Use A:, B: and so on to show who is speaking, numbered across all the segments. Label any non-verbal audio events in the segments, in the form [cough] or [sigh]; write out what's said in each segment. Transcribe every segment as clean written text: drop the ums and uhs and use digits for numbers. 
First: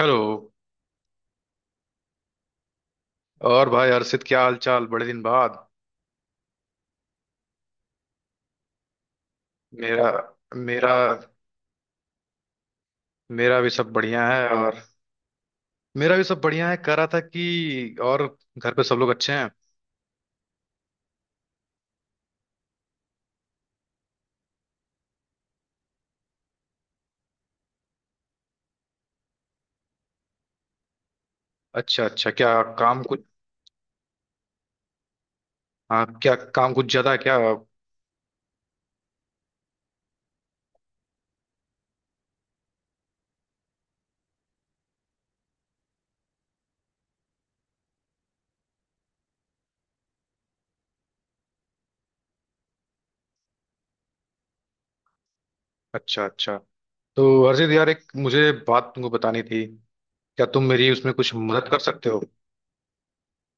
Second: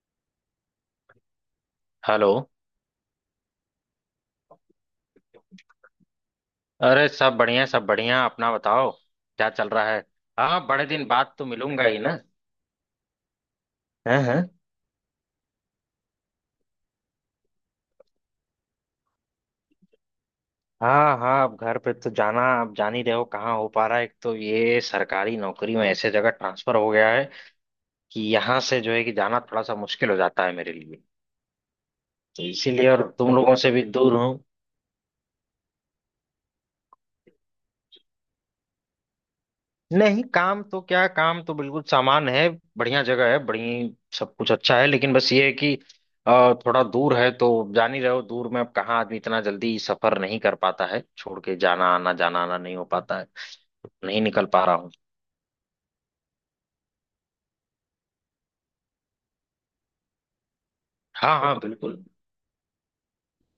A: Hello.
B: Hello.
A: और भाई हर्षित, क्या हाल चाल, बड़े दिन बाद।
B: अरे सब बढ़िया, सब बढ़िया। अपना बताओ क्या चल रहा है।
A: मेरा
B: हाँ, बड़े
A: मेरा
B: दिन बाद तो मिलूंगा ही ना।
A: मेरा भी सब
B: हैं
A: बढ़िया है।
B: हैं
A: और मेरा भी सब बढ़िया है, कह रहा था कि। और घर पे सब लोग अच्छे हैं?
B: हाँ हाँ, अब घर पे तो जाना, अब जान ही रहे हो कहाँ हो पा रहा है। एक तो ये सरकारी नौकरी में ऐसे जगह ट्रांसफर हो गया है कि यहाँ से जो है कि जाना थोड़ा सा मुश्किल हो जाता है मेरे लिए।
A: अच्छा अच्छा।
B: तो
A: क्या
B: इसीलिए
A: काम
B: और
A: कुछ,
B: तुम लोगों से भी दूर हूँ।
A: हाँ क्या काम कुछ ज्यादा है क्या?
B: नहीं, काम तो क्या, काम तो बिल्कुल सामान है। बढ़िया जगह है बढ़िया। सब कुछ अच्छा है लेकिन बस ये है कि थोड़ा दूर है तो। जान ही रहे हो, दूर में अब कहाँ आदमी इतना जल्दी सफर नहीं कर पाता है, छोड़ के जाना, आना जाना, आना नहीं हो पाता है। नहीं निकल पा रहा हूँ।
A: अच्छा अच्छा। तो हर्षित यार, एक मुझे बात तुमको बतानी थी। क्या तुम मेरी उसमें कुछ
B: हाँ हाँ
A: मदद कर
B: बिल्कुल,
A: सकते हो?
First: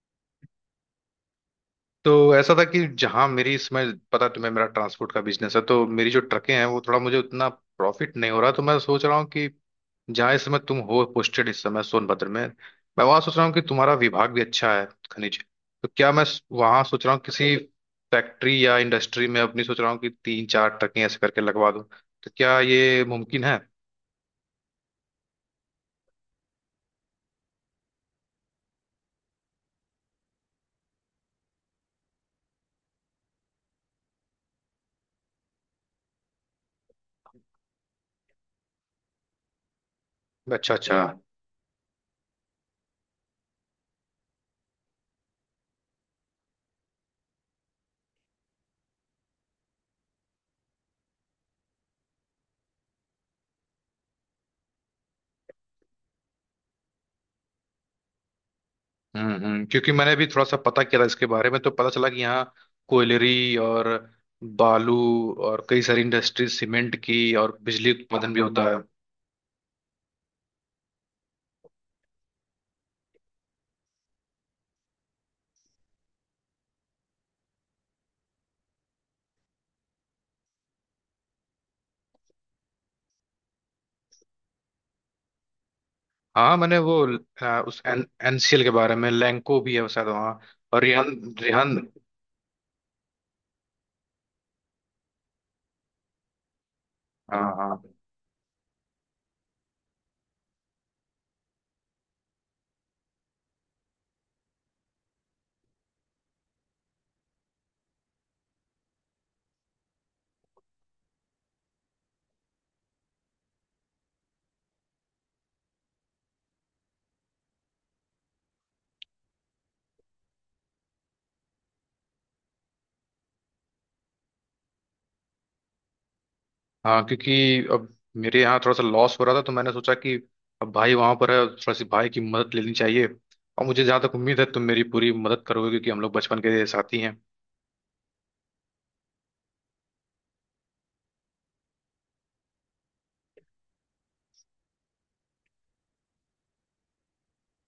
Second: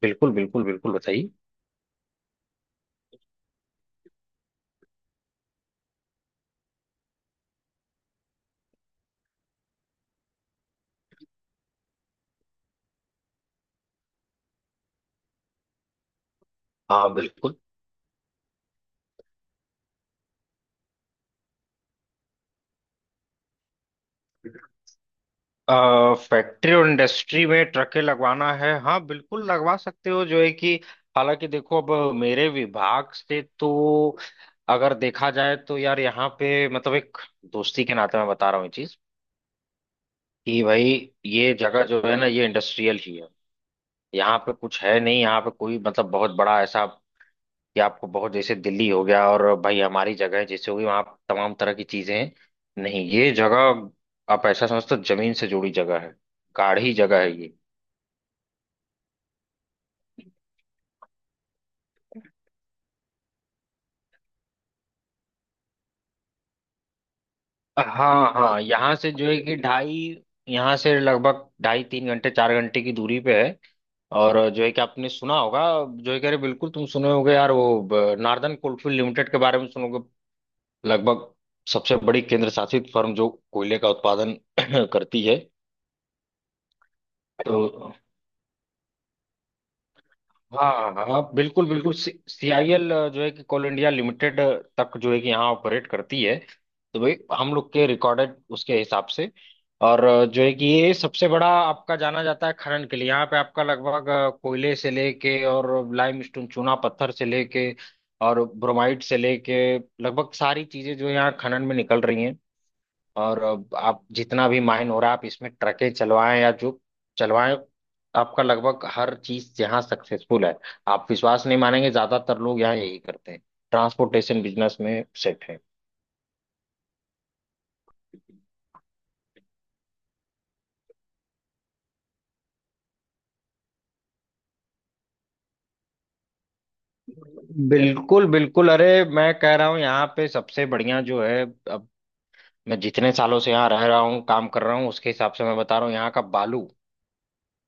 B: बिल्कुल बिल्कुल बिल्कुल बताइए।
A: तो ऐसा था कि जहाँ मेरी इसमें, पता है तुम्हें मेरा ट्रांसपोर्ट का बिजनेस है, तो मेरी जो ट्रकें हैं वो थोड़ा, मुझे उतना प्रॉफिट नहीं हो रहा, तो मैं सोच रहा हूँ कि जहाँ इस समय तुम हो पोस्टेड, इस समय सोनभद्र में, मैं वहाँ सोच रहा हूँ कि तुम्हारा विभाग भी अच्छा है, खनिज। तो क्या मैं वहाँ सोच
B: हाँ
A: रहा हूँ किसी
B: बिल्कुल,
A: फैक्ट्री या इंडस्ट्री में, अपनी सोच रहा हूँ कि तीन चार ट्रकें ऐसे करके लगवा दूँ। तो क्या ये मुमकिन है?
B: फैक्ट्री और इंडस्ट्री में ट्रकें लगवाना है, हाँ बिल्कुल लगवा सकते हो। जो है कि हालांकि देखो, अब मेरे विभाग से तो अगर देखा जाए तो यार, यहाँ पे मतलब एक दोस्ती के नाते मैं बता रहा हूँ ये चीज, कि
A: अच्छा
B: भाई
A: अच्छा।
B: ये जगह जो है ना, ये इंडस्ट्रियल ही है। यहाँ पे कुछ है नहीं, यहाँ पे कोई मतलब बहुत बड़ा ऐसा कि आपको बहुत जैसे दिल्ली हो गया और भाई हमारी जगह है जैसे होगी वहाँ, तमाम तरह की चीजें हैं नहीं। ये जगह आप ऐसा समझते हो जमीन से जुड़ी जगह है, गाढ़ी जगह है ये।
A: क्योंकि मैंने भी थोड़ा सा पता किया था इसके बारे में, तो पता चला कि यहाँ कोयलरी और बालू और कई सारी इंडस्ट्रीज, सीमेंट की, और बिजली उत्पादन
B: हाँ
A: भी
B: हाँ,
A: होता है।
B: यहाँ से जो है कि ढाई, यहाँ से लगभग ढाई तीन घंटे चार घंटे की दूरी पे है। और जो है कि आपने सुना होगा, जो है कि अरे बिल्कुल तुम सुने होगे यार वो नार्दर्न कोलफील्ड लिमिटेड के बारे में सुनोगे। लगभग सबसे बड़ी केंद्र शासित फर्म जो कोयले का उत्पादन [clears throat] करती है।
A: हाँ मैंने वो,
B: तो
A: एनसीएल के बारे में, लैंको भी है शायद वहाँ,
B: हाँ
A: और
B: हाँ हाँ,
A: रिहान,
B: हाँ, बिल्कुल
A: रिहान।
B: बिल्कुल। सीआईएल जो है कि कोल इंडिया लिमिटेड, तक जो है कि यहाँ ऑपरेट करती है। तो भाई
A: हाँ
B: हम लोग
A: हाँ
B: के रिकॉर्डेड उसके हिसाब से, और जो है कि ये सबसे बड़ा आपका जाना जाता है खनन के लिए। यहाँ पे आपका लगभग कोयले से लेके और लाइमस्टोन, चूना पत्थर से लेके और ब्रोमाइट से लेके लगभग सारी चीजें जो यहाँ खनन में निकल रही हैं। और अब आप जितना भी माइन हो रहा है, आप इसमें ट्रकें चलवाएं या जो चलवाएं, आपका लगभग हर चीज यहाँ सक्सेसफुल है। आप विश्वास नहीं मानेंगे, ज्यादातर लोग यहाँ यही करते हैं। ट्रांसपोर्टेशन बिजनेस में सेट है।
A: हाँ। क्योंकि अब मेरे यहाँ थोड़ा सा लॉस हो रहा था, तो मैंने सोचा कि अब भाई वहाँ पर है, थोड़ा सी भाई की मदद लेनी चाहिए। और मुझे जहाँ तक उम्मीद है, तुम मेरी पूरी मदद करोगे, क्योंकि हम लोग बचपन के साथी हैं।
B: बिल्कुल बिल्कुल, अरे मैं कह रहा हूँ यहाँ पे सबसे बढ़िया जो है। अब मैं जितने सालों से यहाँ रह रहा हूँ, काम कर रहा हूँ, उसके हिसाब से मैं बता रहा हूँ यहाँ का बालू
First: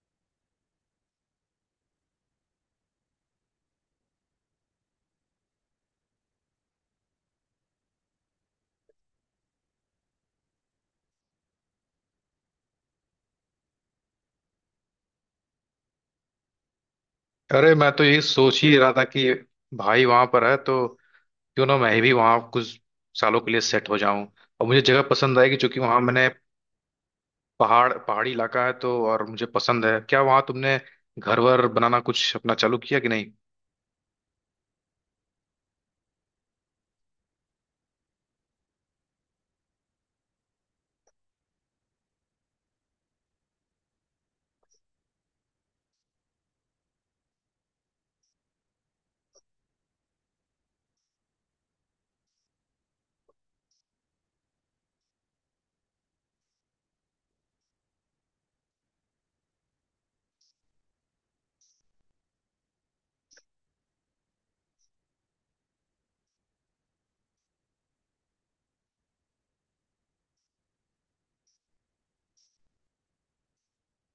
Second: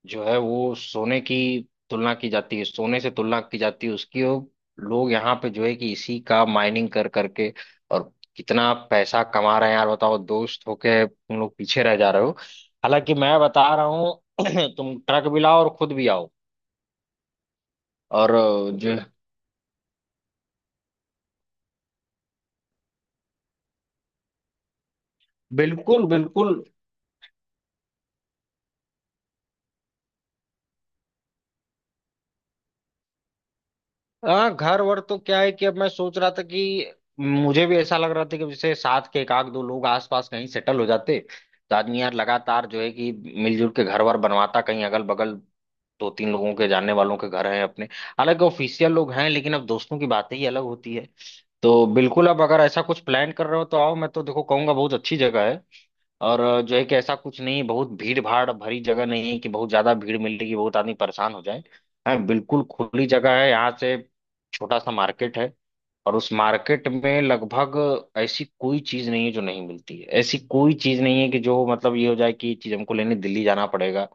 B: जो है वो सोने की तुलना की जाती है, सोने से तुलना की जाती है उसकी। और लोग यहाँ पे जो है कि इसी का माइनिंग कर करके और कितना पैसा कमा रहे हैं। यार बताओ, दोस्त होके तुम लोग पीछे रह जा रहे हो। हालांकि मैं बता रहा हूँ [clears throat] तुम ट्रक भी लाओ और खुद भी आओ।
A: अरे मैं तो यही
B: और
A: सोच ही
B: अ,
A: रहा
B: जो
A: था कि भाई वहां पर है तो क्यों ना मैं भी वहां कुछ सालों के लिए सेट हो जाऊं। और मुझे जगह पसंद आएगी, क्योंकि वहां
B: बिल्कुल
A: मैंने,
B: बिल्कुल।
A: पहाड़, पहाड़ी इलाका है तो, और मुझे पसंद है। क्या वहां तुमने घर वर बनाना कुछ अपना चालू किया कि नहीं?
B: हाँ, घर वर तो क्या है कि अब मैं सोच रहा था कि मुझे भी ऐसा लग रहा था कि जैसे साथ के एक आध दो लोग आसपास कहीं सेटल हो जाते, तो आदमी यार लगातार जो है कि मिलजुल के घर वर बनवाता कहीं अगल बगल। दो तीन लोगों के जानने वालों के घर हैं अपने, हालांकि ऑफिशियल लोग हैं, लेकिन अब दोस्तों की बातें ही अलग होती है। तो बिल्कुल, अब अगर ऐसा कुछ प्लान कर रहे हो तो आओ। मैं तो देखो कहूंगा बहुत अच्छी जगह है, और जो है कि ऐसा कुछ नहीं है, बहुत भीड़ भाड़ भरी जगह नहीं है कि बहुत ज्यादा भीड़ मिलेगी, बहुत आदमी परेशान हो जाए। हाँ बिल्कुल, खुली जगह है यहाँ से। छोटा सा मार्केट है, और उस मार्केट में लगभग ऐसी कोई चीज नहीं है जो नहीं मिलती है। ऐसी कोई चीज नहीं है कि जो मतलब ये हो जाए कि ये चीज हमको लेने दिल्ली जाना पड़ेगा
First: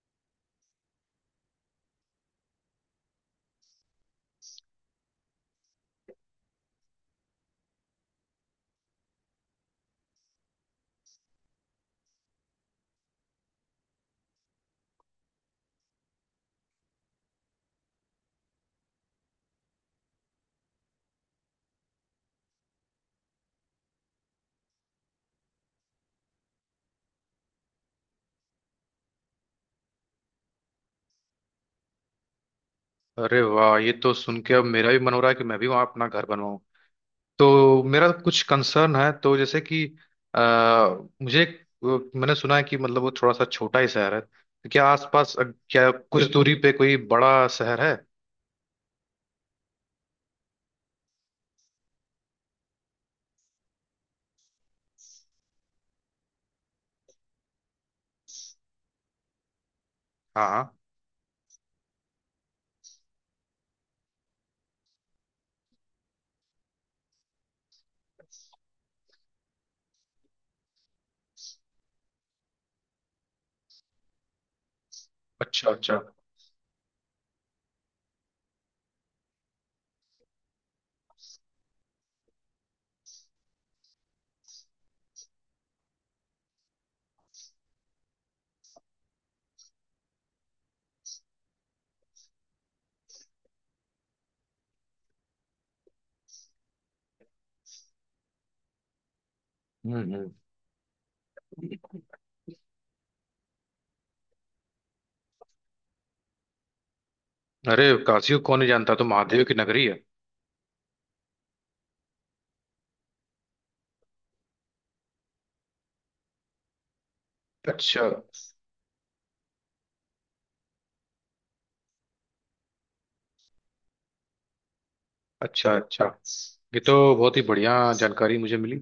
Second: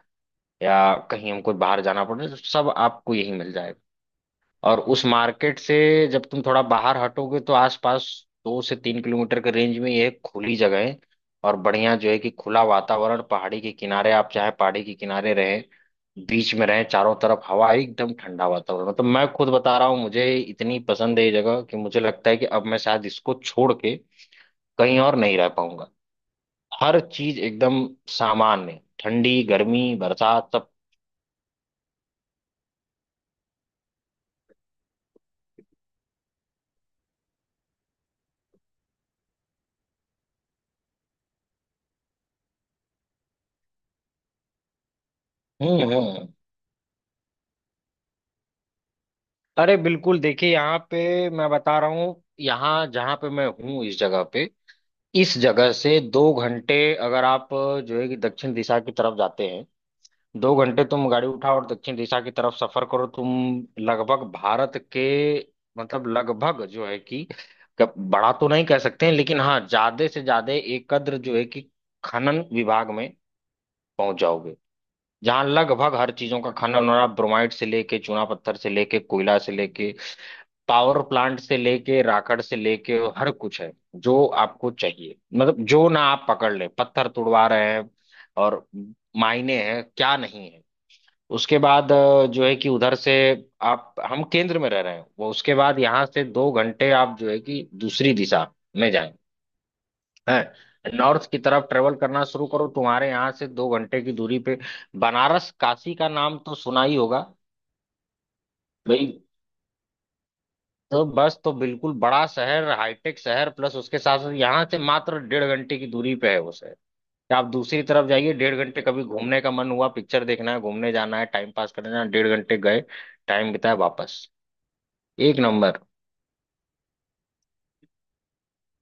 B: या कहीं हमको बाहर जाना पड़ेगा, तो सब आपको यही मिल जाएगा। और उस मार्केट से जब तुम थोड़ा बाहर हटोगे, तो आसपास 2 से 3 किलोमीटर के रेंज में ये खुली जगह है। और बढ़िया जो है कि खुला वातावरण, पहाड़ी के किनारे, आप चाहे पहाड़ी के किनारे रहे, बीच में रहे, चारों तरफ हवा है, एकदम ठंडा वातावरण। मतलब मैं खुद बता रहा हूँ, मुझे इतनी पसंद है ये जगह कि मुझे लगता है कि अब मैं शायद इसको छोड़ के कहीं और नहीं रह पाऊंगा। हर चीज एकदम सामान्य, ठंडी गर्मी बरसात सब।
A: अरे वाह, ये तो सुन के अब मेरा भी मन हो रहा है कि मैं भी वहां अपना घर बनवाऊं। तो मेरा कुछ कंसर्न है, तो जैसे कि आ, मुझे मैंने सुना है कि मतलब वो थोड़ा सा छोटा ही शहर है, तो क्या आसपास,
B: हम्म
A: क्या
B: हम्म
A: कुछ
B: हम्म।
A: दूरी पे कोई बड़ा शहर है?
B: अरे बिल्कुल, देखिए यहाँ पे मैं बता रहा हूँ, यहाँ जहाँ पे मैं हूँ इस जगह पे, इस जगह से 2 घंटे, अगर आप जो है कि दक्षिण दिशा की तरफ जाते हैं,
A: हाँ
B: दो
A: हाँ।
B: घंटे तुम गाड़ी उठाओ और दक्षिण दिशा की तरफ सफर करो तुम, लगभग भारत के, मतलब लगभग जो है कि बड़ा तो नहीं कह सकते हैं, लेकिन हाँ ज्यादा से ज्यादा एक कद्र जो है कि खनन विभाग में पहुंच जाओगे, जहाँ
A: अच्छा
B: लगभग
A: अच्छा।
B: हर चीजों का खनन हो रहा है। ब्रोमाइट से लेके, चूना पत्थर से लेके, कोयला से लेके, पावर प्लांट से लेके, राकड़ से लेके, हर कुछ है जो आपको चाहिए। मतलब जो ना आप पकड़ ले, पत्थर तुड़वा रहे हैं और मायने हैं क्या नहीं है। उसके बाद जो है कि उधर से, आप हम केंद्र में रह रहे हैं वो, उसके बाद यहाँ से 2 घंटे आप जो है कि दूसरी दिशा में जाएं,
A: हम्म।
B: हैं, नॉर्थ की तरफ ट्रेवल करना शुरू करो, तुम्हारे यहाँ से 2 घंटे की दूरी पे बनारस, काशी का नाम तो सुना ही होगा
A: अरे काशी को कौन नहीं जानता, तो
B: भाई।
A: महादेव की नगरी है।
B: तो बस, तो बिल्कुल बड़ा शहर, हाईटेक शहर, प्लस उसके साथ साथ यहाँ से मात्र 1.5 घंटे की दूरी पे है वो शहर। या आप दूसरी तरफ
A: अच्छा
B: जाइए, 1.5 घंटे, कभी घूमने का मन हुआ, पिक्चर देखना है, घूमने जाना है, टाइम पास करना है, 1.5 घंटे गए, टाइम बिताया, वापस, एक
A: अच्छा।
B: नंबर।
A: अच्छा ये तो बहुत ही बढ़िया जानकारी मुझे मिली।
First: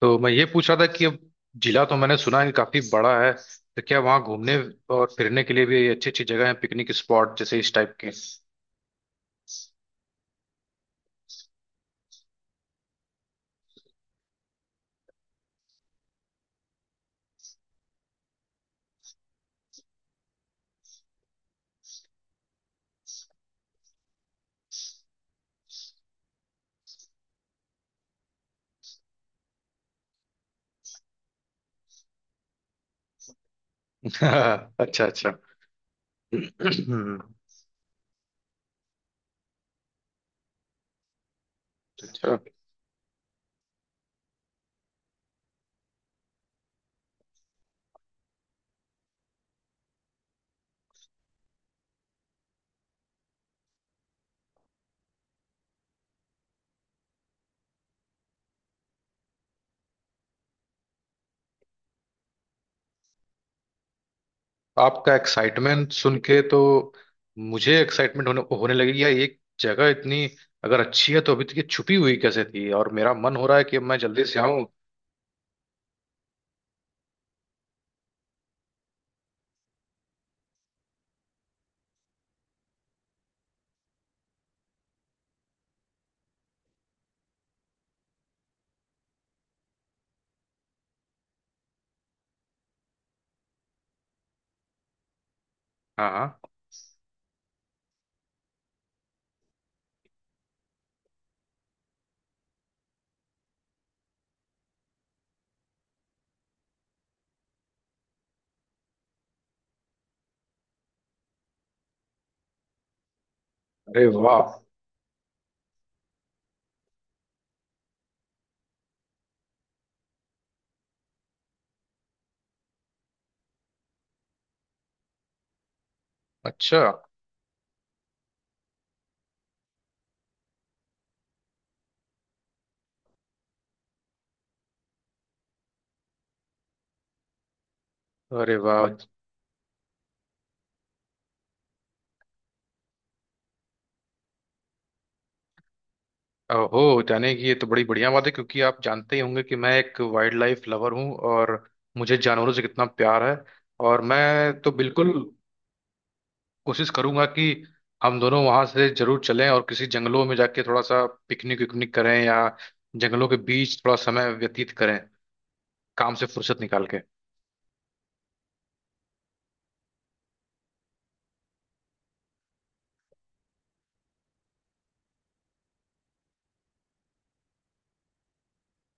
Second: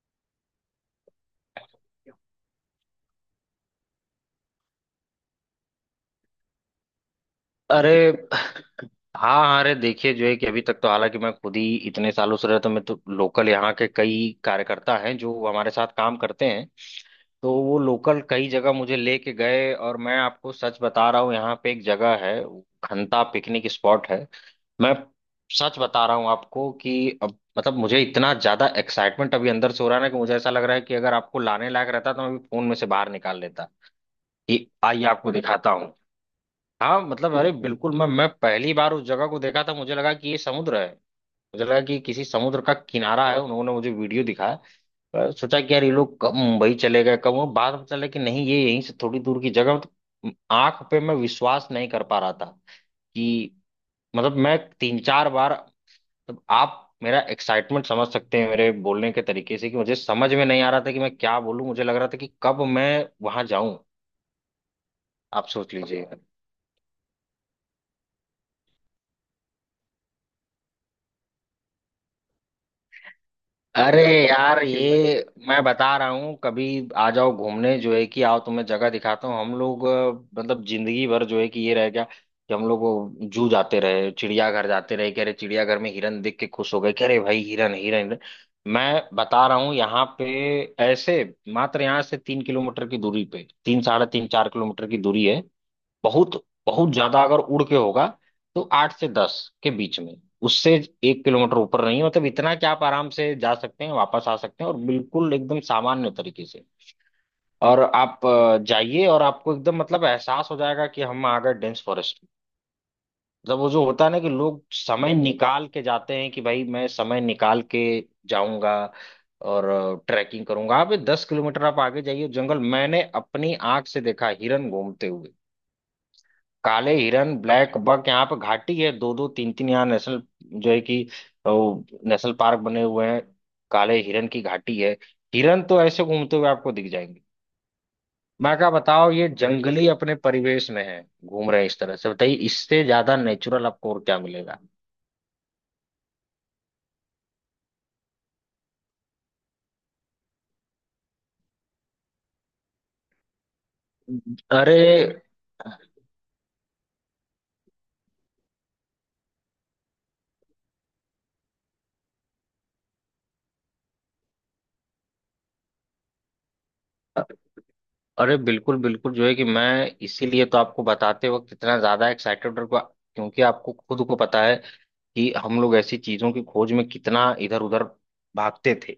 A: तो मैं ये पूछ रहा था कि अब जिला तो मैंने सुना है कि काफी बड़ा है, तो क्या वहाँ घूमने और फिरने के लिए भी अच्छी अच्छी जगह है, पिकनिक स्पॉट जैसे इस
B: अरे
A: टाइप के?
B: हाँ हाँ, अरे देखिए जो है कि अभी तक तो हालांकि मैं खुद ही इतने सालों से रहता हूँ, तो मैं तो लोकल, यहाँ के कई कार्यकर्ता हैं जो हमारे साथ काम करते हैं, तो वो लोकल कई जगह मुझे लेके गए, और मैं आपको सच बता रहा हूँ, यहाँ पे एक जगह है, वो खंता पिकनिक स्पॉट है। मैं सच बता रहा हूँ आपको कि अब मतलब मुझे इतना ज्यादा एक्साइटमेंट अभी अंदर से हो रहा है ना, कि मुझे ऐसा लग रहा है कि अगर आपको लाने लायक रहता तो मैं अभी फोन में से बाहर निकाल लेता कि
A: [laughs]
B: आइए
A: अच्छा अच्छा।
B: आपको दिखाता हूँ।
A: [clears throat]
B: हाँ,
A: हम्म।
B: मतलब अरे बिल्कुल, मैं पहली बार उस जगह को देखा था, मुझे लगा कि ये समुद्र है, मुझे लगा कि किसी
A: अच्छा।
B: समुद्र का किनारा है। उन्होंने मुझे वीडियो दिखाया, पर सोचा कि यार ये लोग कब मुंबई चले गए, कब, वो बाद में चला कि नहीं, ये यहीं से थोड़ी दूर की जगह। मतलब आंख पे मैं विश्वास नहीं कर पा रहा था कि, मतलब मैं तीन चार बार, मतलब आप मेरा एक्साइटमेंट समझ सकते हैं मेरे बोलने के तरीके से, कि मुझे समझ में नहीं आ रहा था कि मैं क्या बोलूं, मुझे लग रहा था कि कब मैं वहां जाऊं।
A: आपका
B: आप सोच
A: एक्साइटमेंट
B: लीजिए।
A: सुन के तो मुझे एक्साइटमेंट होने होने लगी यार। ये जगह इतनी अगर अच्छी है, तो अभी तक ये छुपी हुई कैसे थी? और मेरा मन हो रहा है कि अब मैं
B: अरे
A: जल्दी से
B: यार,
A: आऊं।
B: ये मैं बता रहा हूँ, कभी आ जाओ घूमने, जो है कि आओ, तुम्हें जगह दिखाता हूँ। हम लोग मतलब जिंदगी भर जो है कि ये रह गया कि हम लोग वो जू जाते रहे, चिड़ियाघर जाते रहे, कह रहे चिड़ियाघर में हिरन देख के खुश हो गए, कह रहे भाई हिरन हिरन हिरन। मैं बता रहा हूँ यहाँ पे ऐसे, मात्र यहाँ से 3 किलोमीटर की दूरी पे, तीन साढ़े तीन 4 किलोमीटर की दूरी है।
A: हाँ
B: बहुत,
A: हाँ।
B: बहुत ज्यादा अगर उड़ के होगा तो आठ से दस के बीच में। उससे 1 किलोमीटर ऊपर नहीं है, मतलब इतना कि आप आराम से जा सकते हैं, वापस आ सकते हैं, और बिल्कुल एकदम सामान्य तरीके से। और आप जाइए और आपको एकदम मतलब एहसास हो जाएगा कि हम आ गए डेंस फॉरेस्ट में। मतलब वो जो होता
A: अरे
B: है ना कि
A: वाह।
B: लोग समय निकाल के जाते हैं कि भाई मैं समय निकाल के जाऊंगा और ट्रैकिंग करूंगा। आप ये 10 किलोमीटर आप आगे जाइए जंगल, मैंने अपनी आंख से देखा हिरन घूमते हुए,
A: अच्छा।
B: काले हिरन, ब्लैक बक। यहाँ पे घाटी है, दो दो तीन तीन, यहाँ नेशनल जो है कि वो नेशनल पार्क बने हुए हैं, काले हिरन की घाटी है। हिरन तो ऐसे घूमते हुए आपको दिख जाएंगे।
A: अरे
B: मैं क्या
A: वाह।
B: बताओ, ये जंगली अपने परिवेश में है, घूम रहे हैं इस तरह से, बताइए इससे ज्यादा नेचुरल आपको और क्या मिलेगा।
A: ओहो, यानी कि ये तो बड़ी बढ़िया बात है, क्योंकि आप जानते ही होंगे कि मैं एक वाइल्ड लाइफ लवर हूँ, और मुझे जानवरों से कितना प्यार है। और मैं तो
B: अरे,
A: बिल्कुल कोशिश करूंगा कि हम दोनों वहां से जरूर चलें, और किसी जंगलों में जाके थोड़ा सा पिकनिक विकनिक करें, या जंगलों के बीच थोड़ा समय व्यतीत करें काम से फुर्सत निकाल के।
B: अरे बिल्कुल बिल्कुल, जो है कि मैं इसीलिए तो आपको बताते वक्त इतना ज्यादा एक्साइटेड, क्योंकि आपको खुद को पता है कि हम लोग ऐसी चीजों की खोज में कितना इधर उधर भागते थे।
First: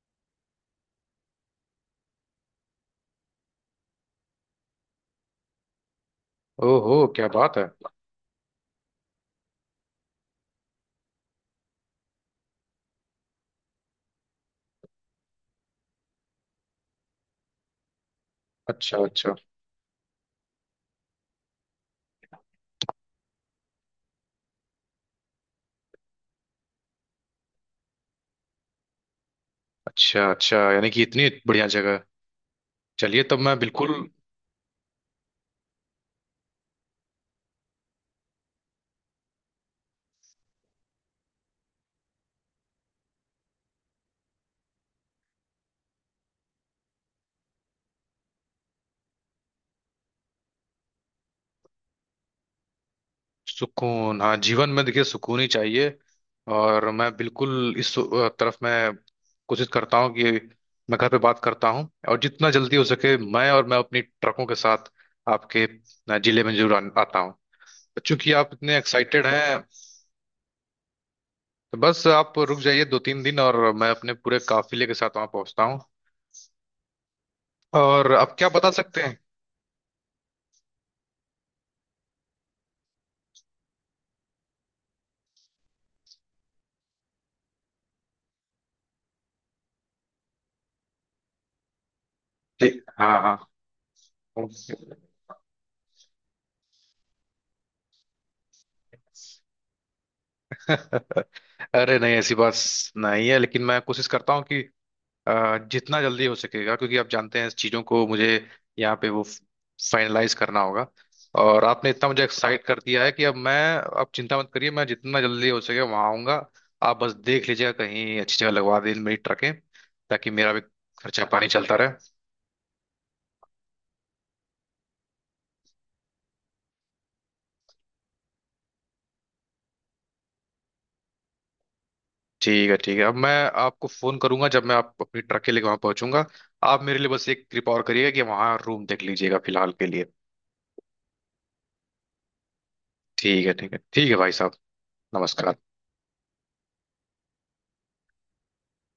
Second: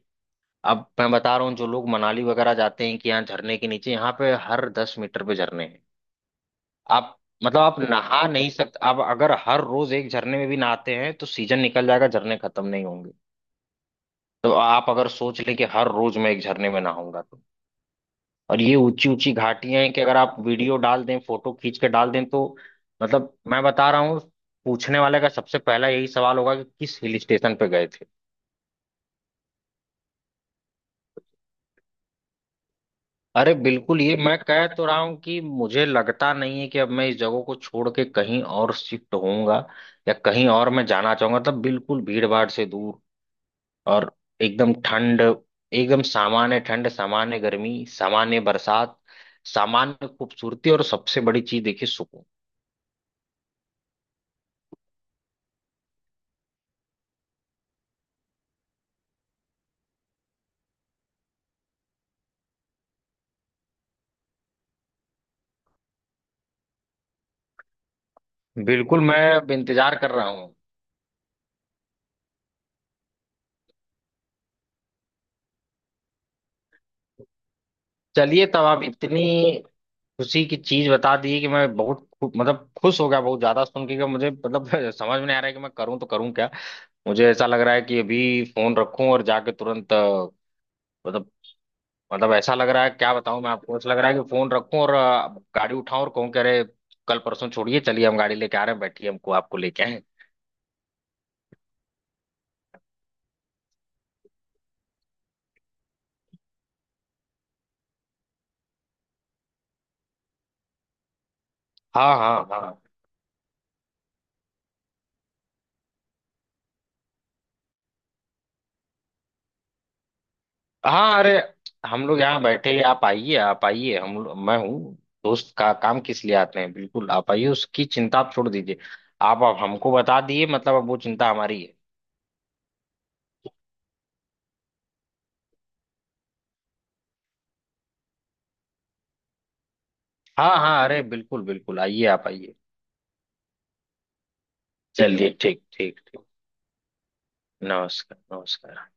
B: अब मैं बता रहा हूँ, जो लोग मनाली वगैरह जाते हैं कि यहाँ झरने के नीचे, यहाँ पे हर 10 मीटर पे झरने हैं।
A: ओहो
B: आप
A: क्या बात
B: मतलब
A: है।
B: आप नहा नहीं सकते, आप अगर हर रोज एक झरने में भी नहाते हैं तो सीजन निकल जाएगा, झरने खत्म नहीं होंगे। तो आप अगर सोच लें कि हर रोज मैं एक झरने में नहाऊंगा तो, और ये
A: अच्छा
B: ऊंची ऊंची
A: अच्छा।
B: घाटियां हैं कि अगर आप वीडियो डाल दें, फोटो खींच के डाल दें तो, मतलब मैं बता रहा हूँ, पूछने वाले का सबसे पहला यही सवाल होगा कि किस हिल स्टेशन पे गए थे।
A: अच्छा अच्छा, यानी कि इतनी बढ़िया जगह। चलिए, तब
B: अरे
A: मैं बिल्कुल।
B: बिल्कुल, ये मैं कह तो रहा हूं कि मुझे लगता नहीं है कि अब मैं इस जगह को छोड़ के कहीं और शिफ्ट होऊंगा, या कहीं और मैं जाना चाहूंगा। तब बिल्कुल भीड़ भाड़ से दूर, और एकदम ठंड, एकदम सामान्य ठंड, सामान्य गर्मी, सामान्य बरसात, सामान्य खूबसूरती, और सबसे बड़ी चीज देखिए, सुकून।
A: सुकून, हाँ जीवन में देखिए सुकून ही चाहिए। और मैं बिल्कुल इस तरफ मैं कोशिश करता हूँ कि मैं घर पे बात करता हूँ, और जितना जल्दी हो सके मैं, और मैं अपनी ट्रकों के साथ आपके जिले में जरूर आता हूँ। चूंकि आप इतने
B: बिल्कुल, मैं
A: एक्साइटेड
B: अब
A: हैं,
B: इंतजार कर रहा हूँ।
A: तो बस आप रुक जाइए दो तीन दिन और, मैं अपने पूरे काफिले के साथ वहां पहुंचता हूँ। और आप
B: चलिए,
A: क्या
B: तब
A: बता
B: आप
A: सकते हैं।
B: इतनी खुशी की चीज बता दी कि मैं बहुत मतलब खुश हो गया बहुत ज्यादा सुन के कि मुझे, मतलब [laughs] समझ में नहीं आ रहा है कि मैं करूँ तो करूँ क्या। मुझे ऐसा लग रहा है कि अभी फोन रखूं और जाके तुरंत मतलब, ऐसा लग
A: जी।
B: रहा है, क्या
A: हाँ हाँ।
B: बताऊं मैं आपको, ऐसा लग रहा है कि फोन रखूं और गाड़ी उठाऊं और कहूं कि अरे, कल परसों छोड़िए, चलिए हम गाड़ी लेके आ रहे हैं, बैठिए, हमको आपको
A: [laughs]
B: लेके आए।
A: अरे नहीं ऐसी बात नहीं है, लेकिन मैं कोशिश करता हूँ कि जितना जल्दी हो सकेगा, क्योंकि आप जानते हैं इस चीज़ों को मुझे यहाँ पे वो फाइनलाइज करना होगा। और आपने इतना
B: हाँ
A: मुझे
B: हाँ
A: एक्साइट कर
B: हाँ,
A: दिया है कि अब मैं, अब चिंता मत करिए, मैं जितना जल्दी हो सके वहाँ आऊँगा। आप बस देख लीजिएगा कहीं अच्छी जगह लगवा दें मेरी ट्रकें, ताकि मेरा भी
B: हाँ,
A: खर्चा
B: अरे
A: पानी चलता
B: हम
A: रहे।
B: लोग यहाँ बैठे हैं, आप आइए, आप आइए, हम लोग- मैं हूँ। दोस्त का काम किस लिए आते हैं, बिल्कुल आप आइए, उसकी चिंता आप छोड़ दीजिए। आप अब हमको बता दिए, मतलब अब वो चिंता हमारी है।
A: ठीक है ठीक है। अब मैं आपको फ़ोन करूंगा जब मैं, आप अपनी ट्रक के लिए वहाँ पहुँचूंगा। आप मेरे लिए बस एक कृपा और करिएगा कि वहाँ रूम देख लीजिएगा फिलहाल के लिए।
B: हाँ हाँ, अरे बिल्कुल बिल्कुल, आइए, आप आइए।
A: ठीक है ठीक है ठीक है भाई साहब।
B: चलिए
A: नमस्कार।
B: ठीक ठीक ठीक। नमस्कार। नमस्कार